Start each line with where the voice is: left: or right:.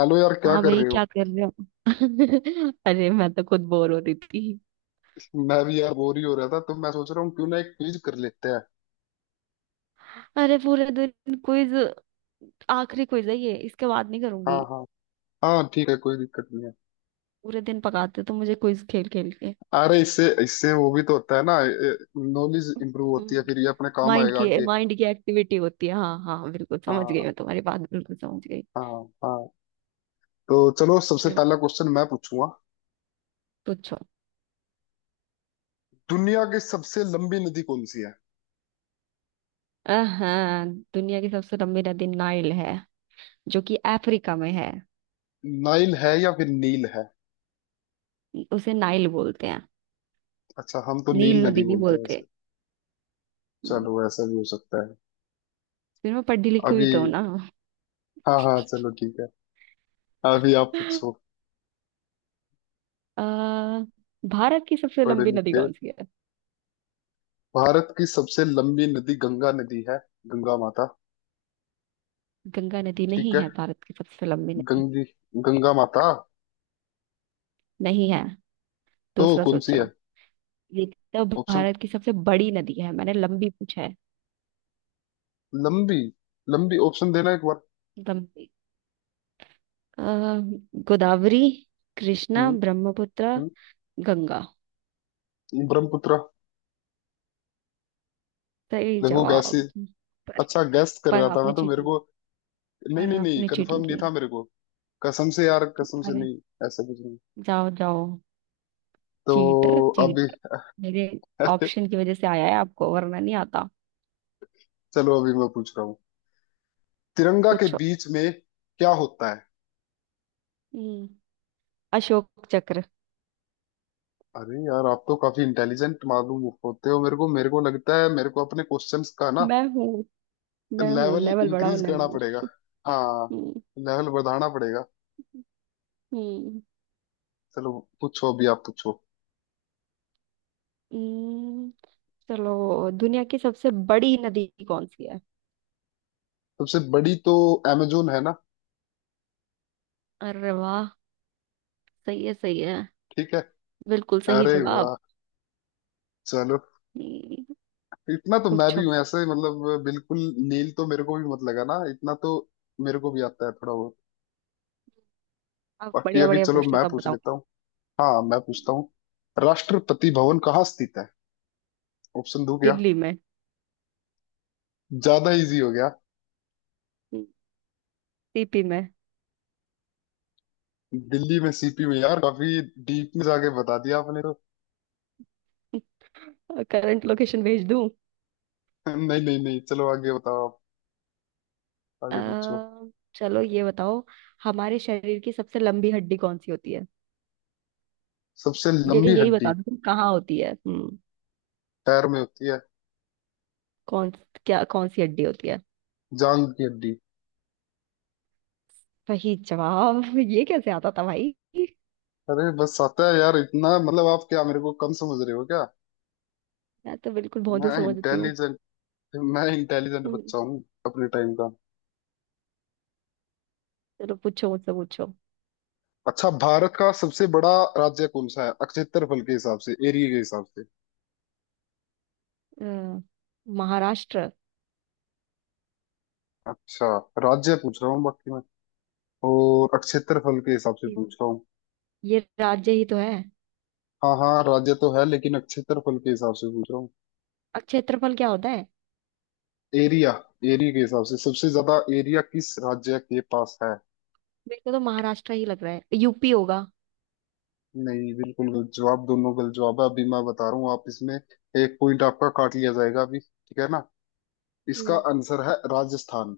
left: Hello यार, क्या
right: हाँ
left: कर
right: भाई,
left: रहे हो।
right: क्या कर रहे हो। अरे, मैं तो खुद बोर हो रही थी।
left: मैं भी यार बोर ही हो रहा था, तो मैं सोच रहा हूँ क्यों ना एक क्विज कर लेते हैं।
right: अरे, पूरे दिन क्विज। आखिरी क्विज है ये, इसके बाद नहीं करूंगी।
left: हाँ हाँ। हाँ ठीक है, कोई दिक्कत नहीं है।
right: पूरे दिन पकाते तो मुझे क्विज खेल खेल के।
left: अरे इससे इससे वो भी तो होता है ना। नॉलेज इंप्रूव होती है,
right: हम्म।
left: फिर ये अपने काम
right: माइंड
left: आएगा
right: की
left: आगे।
right: माइंड की एक्टिविटी होती है। हाँ हाँ, बिल्कुल समझ गई,
left: हाँ।
right: मैं तुम्हारी बात बिल्कुल समझ गई।
left: हाँ हाँ। तो चलो, सबसे
right: हम्म।
left: पहला क्वेश्चन मैं पूछूंगा।
right: पूछो।
left: दुनिया की सबसे लंबी नदी कौन सी है।
right: हाँ, दुनिया की सबसे लंबी नदी नाइल है, जो कि अफ्रीका में है।
left: नाइल है या फिर नील है।
right: उसे नाइल बोलते हैं।
left: अच्छा, हम तो
right: नील
left: नील नदी
right: नदी नहीं
left: बोलते हैं
right: बोलते।
left: ऐसे।
right: हम्म,
left: चलो, ऐसा भी हो सकता है।
right: फिर मैं पढ़ी लिखी हुई
left: अभी।
right: तो हूँ ना।
left: हाँ हाँ, चलो ठीक है। अभी आप पूछो।
right: अ, भारत की सबसे
left: पढ़े
right: लंबी नदी
left: लिखे।
right: कौन सी है?
left: भारत की सबसे लंबी नदी गंगा नदी है। गंगा माता।
right: गंगा नदी
left: ठीक
right: नहीं
left: है।
right: है भारत की सबसे लंबी नदी।
left: गंगी। गंगा माता।
right: नहीं है।
left: तो
right: दूसरा
left: कौन सी है।
right: सोचो। ये तो
left: ऑप्शन।
right: भारत की सबसे बड़ी नदी है, मैंने लंबी पूछा है।
left: लंबी। लंबी ऑप्शन देना एक बार।
right: लंबी। अ, गोदावरी, कृष्णा,
left: हम्म।
right: ब्रह्मपुत्र, गंगा।
left: हम्म, ब्रह्मपुत्र।
right: सही
left: देखो गैस।
right: जवाब। पर
left: अच्छा गैस कर
right: पर
left: रहा था मैं,
right: आपने
left: तो मेरे
right: चीटिंग,
left: को। नहीं
right: पर
left: नहीं नहीं,
right: आपने चीटिंग
left: कंफर्म नहीं
right: की।
left: था मेरे को। कसम से यार, कसम से
right: अरे,
left: नहीं। ऐसा कुछ नहीं।
right: जाओ जाओ,
left: तो
right: चीटर
left: अभी
right: चीटर। मेरे ऑप्शन की वजह से आया है आपको, वरना नहीं आता।
left: चलो, अभी मैं पूछ रहा हूँ। तिरंगा के
right: पूछो।
left: बीच में क्या होता है।
right: हम्म, अशोक चक्र।
left: अरे यार, आप तो काफी इंटेलिजेंट मालूम होते हो। मेरे को लगता है मेरे को अपने क्वेश्चंस का ना
right: मैं हूँ, मैं हूँ,
left: लेवल
right: लेवल बढ़ाओ,
left: इंक्रीज करना
right: लेवल।
left: पड़ेगा। हाँ।
right: हम्म।
left: लेवल बढ़ाना पड़ेगा।
right: हम्म।
left: चलो, पूछो, अभी आप पूछो।
right: हम्म, चलो, दुनिया की सबसे बड़ी नदी कौन सी है?
left: सबसे बड़ी तो अमेजोन है ना।
right: अरे वाह, सही है सही है।
left: ठीक है।
right: बिल्कुल सही
left: अरे
right: जवाब।
left: वाह, चलो।
right: हम्म,
left: इतना तो मैं
right: पूछो।
left: भी हूँ ऐसे, मतलब बिल्कुल। नील तो मेरे को भी मत लगा ना इतना तो। मेरे को भी आता है थोड़ा बहुत।
right: आप
left: बाकी
right: बढ़िया
left: अभी
right: बढ़िया
left: चलो
right: पूछते
left: मैं
right: हो तब
left: पूछ
right: बताओ।
left: लेता हूँ। हाँ, मैं पूछता हूँ। राष्ट्रपति भवन कहाँ स्थित है। ऑप्शन दो क्या।
right: दिल्ली में,
left: ज्यादा इजी हो गया।
right: सीपी में।
left: दिल्ली में, सीपी में, यार काफी डीप में जाके बता दिया आपने तो।
right: करंट लोकेशन भेज दूं?
left: नहीं नहीं नहीं, चलो आगे बताओ आप। आगे पूछो।
right: अ, चलो, ये बताओ। हमारे शरीर की सबसे लंबी हड्डी कौन सी होती है?
left: सबसे
right: ये
left: लंबी
right: यही
left: हड्डी
right: बता दो तुम, कहाँ होती है। हम्म।
left: पैर में होती है।
right: कौन? क्या कौन सी हड्डी होती है?
left: जांग की हड्डी।
right: सही जवाब। ये कैसे आता था भाई?
left: अरे बस आता है यार इतना। मतलब आप क्या मेरे को कम समझ रहे हो क्या।
right: मैं तो बिल्कुल बहुत
left: मैं
right: समझती हूँ।
left: इंटेलिजेंट। मैं इंटेलिजेंट
right: हम्म,
left: बच्चा हूँ अपने टाइम का।
right: चलो पूछो, मुझसे पूछो।
left: अच्छा, भारत का सबसे बड़ा राज्य कौन सा है क्षेत्रफल के हिसाब से, एरिया के हिसाब से।
right: अ, महाराष्ट्र।
left: अच्छा, राज्य पूछ रहा हूँ बाकी मैं, और क्षेत्रफल के हिसाब से
right: ये
left: पूछ रहा हूँ।
right: ये राज्य ही तो है।
left: हाँ हाँ, राज्य तो है, लेकिन क्षेत्रफल के हिसाब से पूछ रहा हूँ।
right: और क्षेत्रफल क्या होता है?
left: एरिया। एरिया के हिसाब से सबसे ज्यादा एरिया किस राज्य के पास है।
right: मेरे को तो महाराष्ट्र ही लग रहा है, यूपी होगा।
left: नहीं, बिल्कुल गलत जवाब, दोनों गलत जवाब है। अभी मैं बता रहा हूँ, आप इसमें एक पॉइंट आपका काट लिया जाएगा अभी, ठीक है ना। इसका
right: हम्म।
left: आंसर है राजस्थान।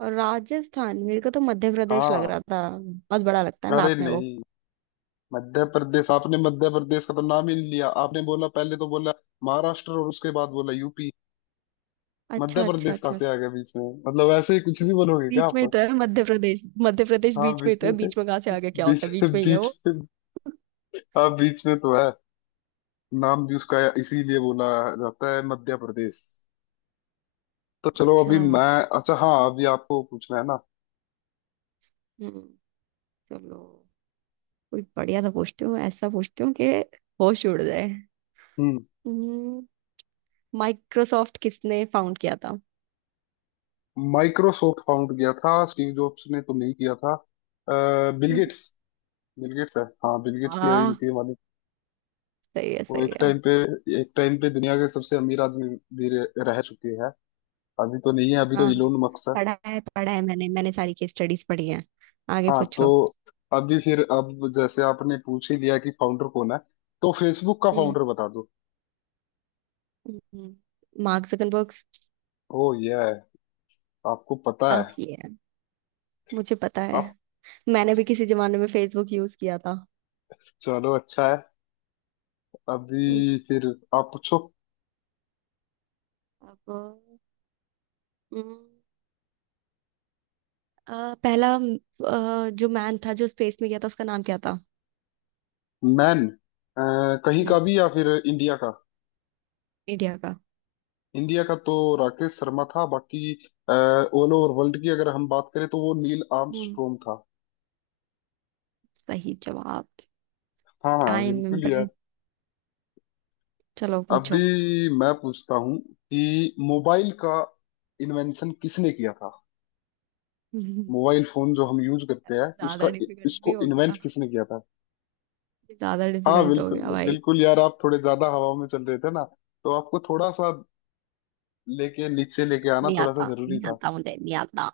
right: और राजस्थान, मेरे को तो मध्य प्रदेश लग
left: हाँ,
right: रहा था, बहुत बड़ा लगता है मैप
left: अरे
right: में वो।
left: नहीं। मध्य प्रदेश, आपने मध्य प्रदेश का तो नाम ही नहीं लिया। आपने बोला पहले तो बोला महाराष्ट्र, और उसके बाद बोला यूपी। मध्य
right: अच्छा, अच्छा,
left: प्रदेश कहाँ
right: अच्छा।
left: से आ गया बीच में। मतलब ऐसे ही कुछ भी बोलोगे क्या
right: बीच
left: आप।
right: में ही तो है मध्य प्रदेश, मध्य प्रदेश
left: हाँ
right: बीच में
left: बीच।
right: ही तो है, बीच में कहाँ से आगे? क्या
left: बीच।
right: होता है, बीच में ही है
left: बीच।
right: वो।
left: हाँ, बीच में तो है। नाम भी उसका इसीलिए बोला जाता है मध्य प्रदेश। तो चलो
right: अच्छा।
left: अभी मैं। अच्छा, हाँ अभी आपको पूछना है ना।
right: हम्म। चलो, कोई बढ़िया सा पूछती हूँ, ऐसा पूछती हूँ कि होश उड़ जाए।
left: हम्म।
right: हम्म, माइक्रोसॉफ्ट किसने फाउंड किया था?
left: माइक्रोसॉफ्ट फाउंड किया था स्टीव जॉब्स ने तो नहीं किया था। बिल
right: हम्म,
left: गेट्स। बिल गेट्स है, हाँ, बिल गेट्स ही है
right: वाह,
left: इनके मालिक।
right: सही है
left: वो
right: सही
left: एक
right: है।
left: टाइम पे, एक टाइम पे दुनिया के सबसे अमीर आदमी भी रह रह चुके हैं। अभी तो नहीं है, अभी तो
right: हाँ हाँ,
left: इलोन मस्क है।
right: पढ़ा है पढ़ा है, मैंने मैंने सारी केस स्टडीज पढ़ी है। आगे
left: हाँ। तो
right: पूछो।
left: अभी फिर अब जैसे आपने पूछ ही लिया कि फाउंडर कौन है, तो फेसबुक का फाउंडर बता दो।
right: हम्म, मार्क जकरबर्ग।
left: ओ, ये है। आपको पता है।
right: आह, ये है, मुझे पता है।
left: आप।
right: मैंने भी किसी जमाने में फेसबुक यूज किया था।
left: चलो अच्छा है।
right: हम्म,
left: अभी फिर आप पूछो।
right: अब। हम्म, पहला जो मैन था जो स्पेस में गया था उसका नाम क्या था?
left: मैन। अ, कहीं
right: हम्म,
left: का भी या फिर इंडिया का।
right: इंडिया का।
left: इंडिया का तो राकेश शर्मा था। बाकी ऑल ओवर वर्ल्ड की अगर हम बात करें, तो वो नील
right: हम्म,
left: आर्मस्ट्रॉन्ग था।
right: सही जवाब।
left: हाँ हाँ,
right: आई एम
left: बिल्कुल यार।
right: इम्प्रेस। चलो,
left: अभी
right: पूछो।
left: मैं पूछता हूँ कि मोबाइल का इन्वेंशन किसने किया था।
right: हम्म,
left: मोबाइल फोन जो हम यूज करते हैं
right: ये ज्यादा
left: उसका,
right: डिफिकल्ट भी
left: इसको
right: हो गया,
left: इन्वेंट किसने किया था।
right: ये ज्यादा
left: हाँ
right: डिफिकल्ट हो
left: बिल्कुल,
right: गया भाई।
left: बिल्कुल यार, आप थोड़े ज्यादा हवा में चल रहे थे ना, तो आपको थोड़ा सा लेके नीचे, लेके आना
right: नहीं
left: थोड़ा सा
right: आता,
left: जरूरी
right: नहीं
left: था।
right: आता, मुझे नहीं आता।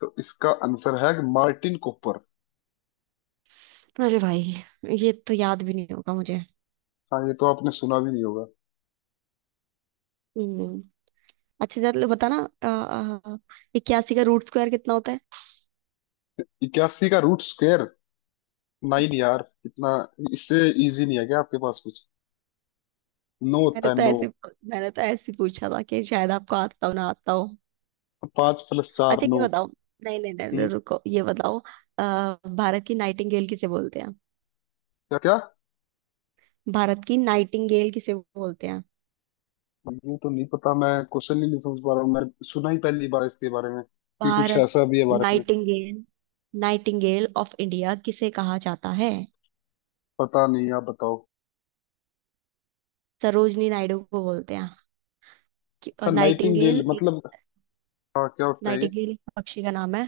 left: तो इसका आंसर है मार्टिन कूपर।
right: अरे भाई, ये तो याद भी नहीं होगा मुझे।
left: हाँ, ये तो आपने सुना भी नहीं होगा।
right: हम्म। अच्छा चलो, बताना। 81 का रूट स्क्वायर कितना होता है?
left: इक्यासी का रूट स्क्वायर नाइन यार, इतना। इससे इजी नहीं है क्या आपके पास कुछ। नौ होता
right: मैंने
left: है,
right: तो
left: नौ।
right: ऐसे मैंने तो ऐसे ही पूछा था कि शायद आपको आता हो ना आता हो।
left: पांच प्लस चार,
right: अच्छा,
left: नौ।
right: ये बताओ। नहीं नहीं नहीं, नहीं
left: हम्म।
right: रुको, ये बताओ। अ, भारत की नाइटिंगेल किसे बोलते हैं?
left: क्या क्या।
right: भारत की नाइटिंगेल किसे बोलते हैं?
left: ये तो नहीं पता, मैं क्वेश्चन ही नहीं समझ पा रहा हूँ। मैंने सुना ही पहली बार इसके बारे में कि कुछ
right: भारत
left: ऐसा भी है भारत में।
right: नाइटिंगेल नाइटिंगेल ऑफ इंडिया किसे कहा जाता है?
left: पता नहीं, आप बताओ।
right: सरोजनी नायडू को बोलते हैं।
left: अच्छा,
right: और
left: नाइटिंगेल
right: नाइटिंगेल एक,
left: मतलब हाँ, क्या होता है ये।
right: नाइटिंगेल एक पक्षी का नाम है,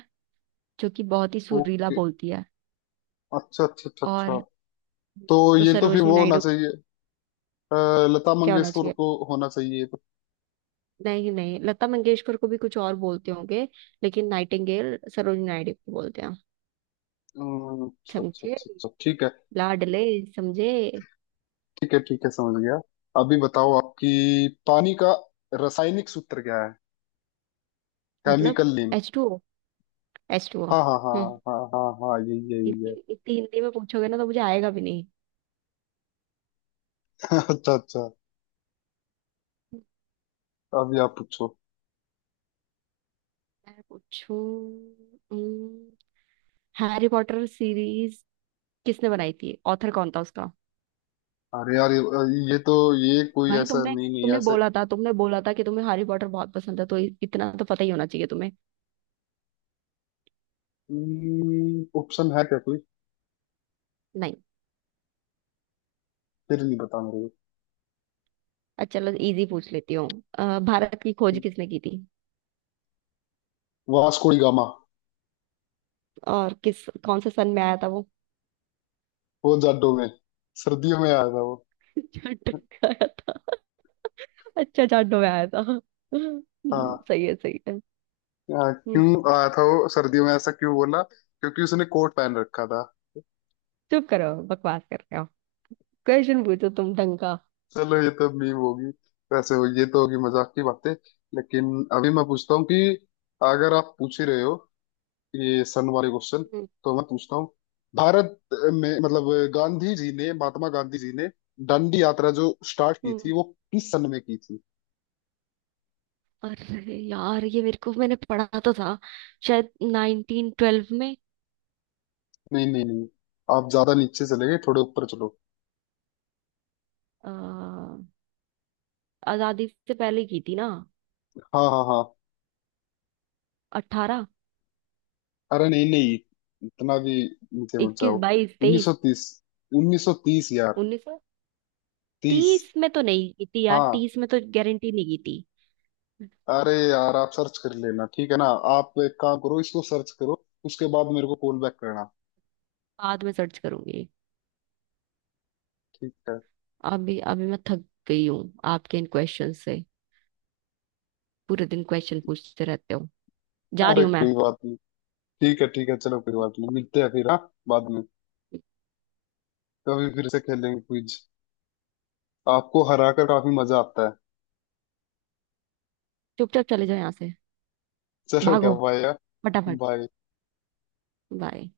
right: जो कि बहुत ही सुरीला
left: ओके,
right: बोलती है।
left: अच्छा अच्छा अच्छा अच्छा।
right: और,
left: तो
right: तो
left: ये तो फिर
right: सरोजनी
left: वो होना
right: नायडू।
left: चाहिए। अ, लता
right: क्या होना
left: मंगेशकर
right: चाहिए?
left: को होना चाहिए ये तो।
right: नहीं नहीं, लता मंगेशकर को भी कुछ और बोलते होंगे, लेकिन नाइटिंगेल सरोजनी नायडू को बोलते हैं।
left: अच्छा अच्छा
right: समझे,
left: अच्छा अच्छा, ठीक है।
right: लाडले? समझे?
left: ठीक है ठीक है, समझ गया। अभी बताओ आपकी। पानी का रासायनिक सूत्र क्या है।
right: मतलब,
left: chemical name.
right: H two O, H two O.
left: हाँ हाँ हाँ।
right: हम्म।
left: हाँ हाँ हाँ, यही यही
right: इतनी
left: है।
right: इतनी हिंदी में पूछोगे ना तो मुझे आएगा भी नहीं।
left: अच्छा अच्छा। अभी आप पूछो।
right: मैं पूछूं? हैरी पॉटर सीरीज किसने बनाई थी, ऑथर कौन था उसका?
left: अरे यार, ये तो, ये कोई
right: भाई
left: ऐसा
right: तुमने
left: नहीं, नहीं
right: तुमने
left: ऐसे।
right: बोला था, तुमने बोला था कि तुम्हें हैरी पॉटर बहुत पसंद है, तो इतना तो पता ही होना चाहिए तुम्हें।
left: ऑप्शन है क्या कोई।
right: नहीं।
left: फिर नहीं पता मेरे
right: अच्छा चलो, इजी पूछ लेती हूँ। भारत की खोज किसने की थी?
left: को। Vasco da Gama.
right: और किस कौन से सन में आया था वो?
left: वो जाडो में, सर्दियों में आया था वो।
right: जाट में आया था? अच्छा, जाटों में आया था।
left: हाँ।
right: सही है सही है।
left: हाँ,
right: हम्म,
left: क्यों आया था वो सर्दियों में, ऐसा क्यों बोला, क्योंकि उसने कोट पहन रखा था।
right: चुप करो, बकवास कर रहे हो। क्वेश्चन पूछो तुम ढंग का।
left: चलो, ये तो मीम होगी वैसे, हो ये तो होगी मजाक की बातें। लेकिन अभी मैं पूछता हूँ कि, अगर आप पूछ ही रहे हो ये सन वाले क्वेश्चन, तो मैं पूछता हूँ। भारत में मतलब गांधी जी ने, महात्मा गांधी जी ने दांडी यात्रा जो स्टार्ट की थी
right: हम्म।
left: वो किस सन में की थी।
right: अरे यार, ये मेरे को, मैंने पढ़ा तो था, शायद 1912 में।
left: नहीं नहीं नहीं, आप ज्यादा नीचे चले गए, थोड़े ऊपर चलो।
right: अ, आजादी से पहले की थी ना।
left: हाँ हाँ हाँ।
right: 18,
left: अरे नहीं नहीं, इतना भी नीचे मत
right: 21,
left: जाओ।
right: 22, 23।
left: 1930, 1930 यार।
right: उन्नीस
left: तीस।
right: तीस में तो नहीं की थी यार,
left: हाँ।
right: तीस में तो गारंटी नहीं की थी।
left: अरे यार, आप सर्च कर लेना, ठीक है ना। आप एक काम करो, इसको सर्च करो, उसके बाद मेरे को कॉल बैक करना।
right: बाद में सर्च करूंगी।
left: ठीक है।
right: अभी अभी मैं थक गई हूँ आपके इन क्वेश्चन से। पूरे दिन क्वेश्चन पूछते रहते हो। जा रही
left: अरे
right: हूँ मैं।
left: कोई बात नहीं। ठीक है ठीक है, चलो कोई बात नहीं, मिलते हैं फिर हाँ, बाद में कभी फिर से खेलेंगे क्विज। आपको हरा कर काफी मजा आता है।
right: चुपचाप चले जाओ यहाँ से।
left: चलो, क्या,
right: भागो
left: बाय यार।
right: फटाफट।
left: बाय।
right: बाय।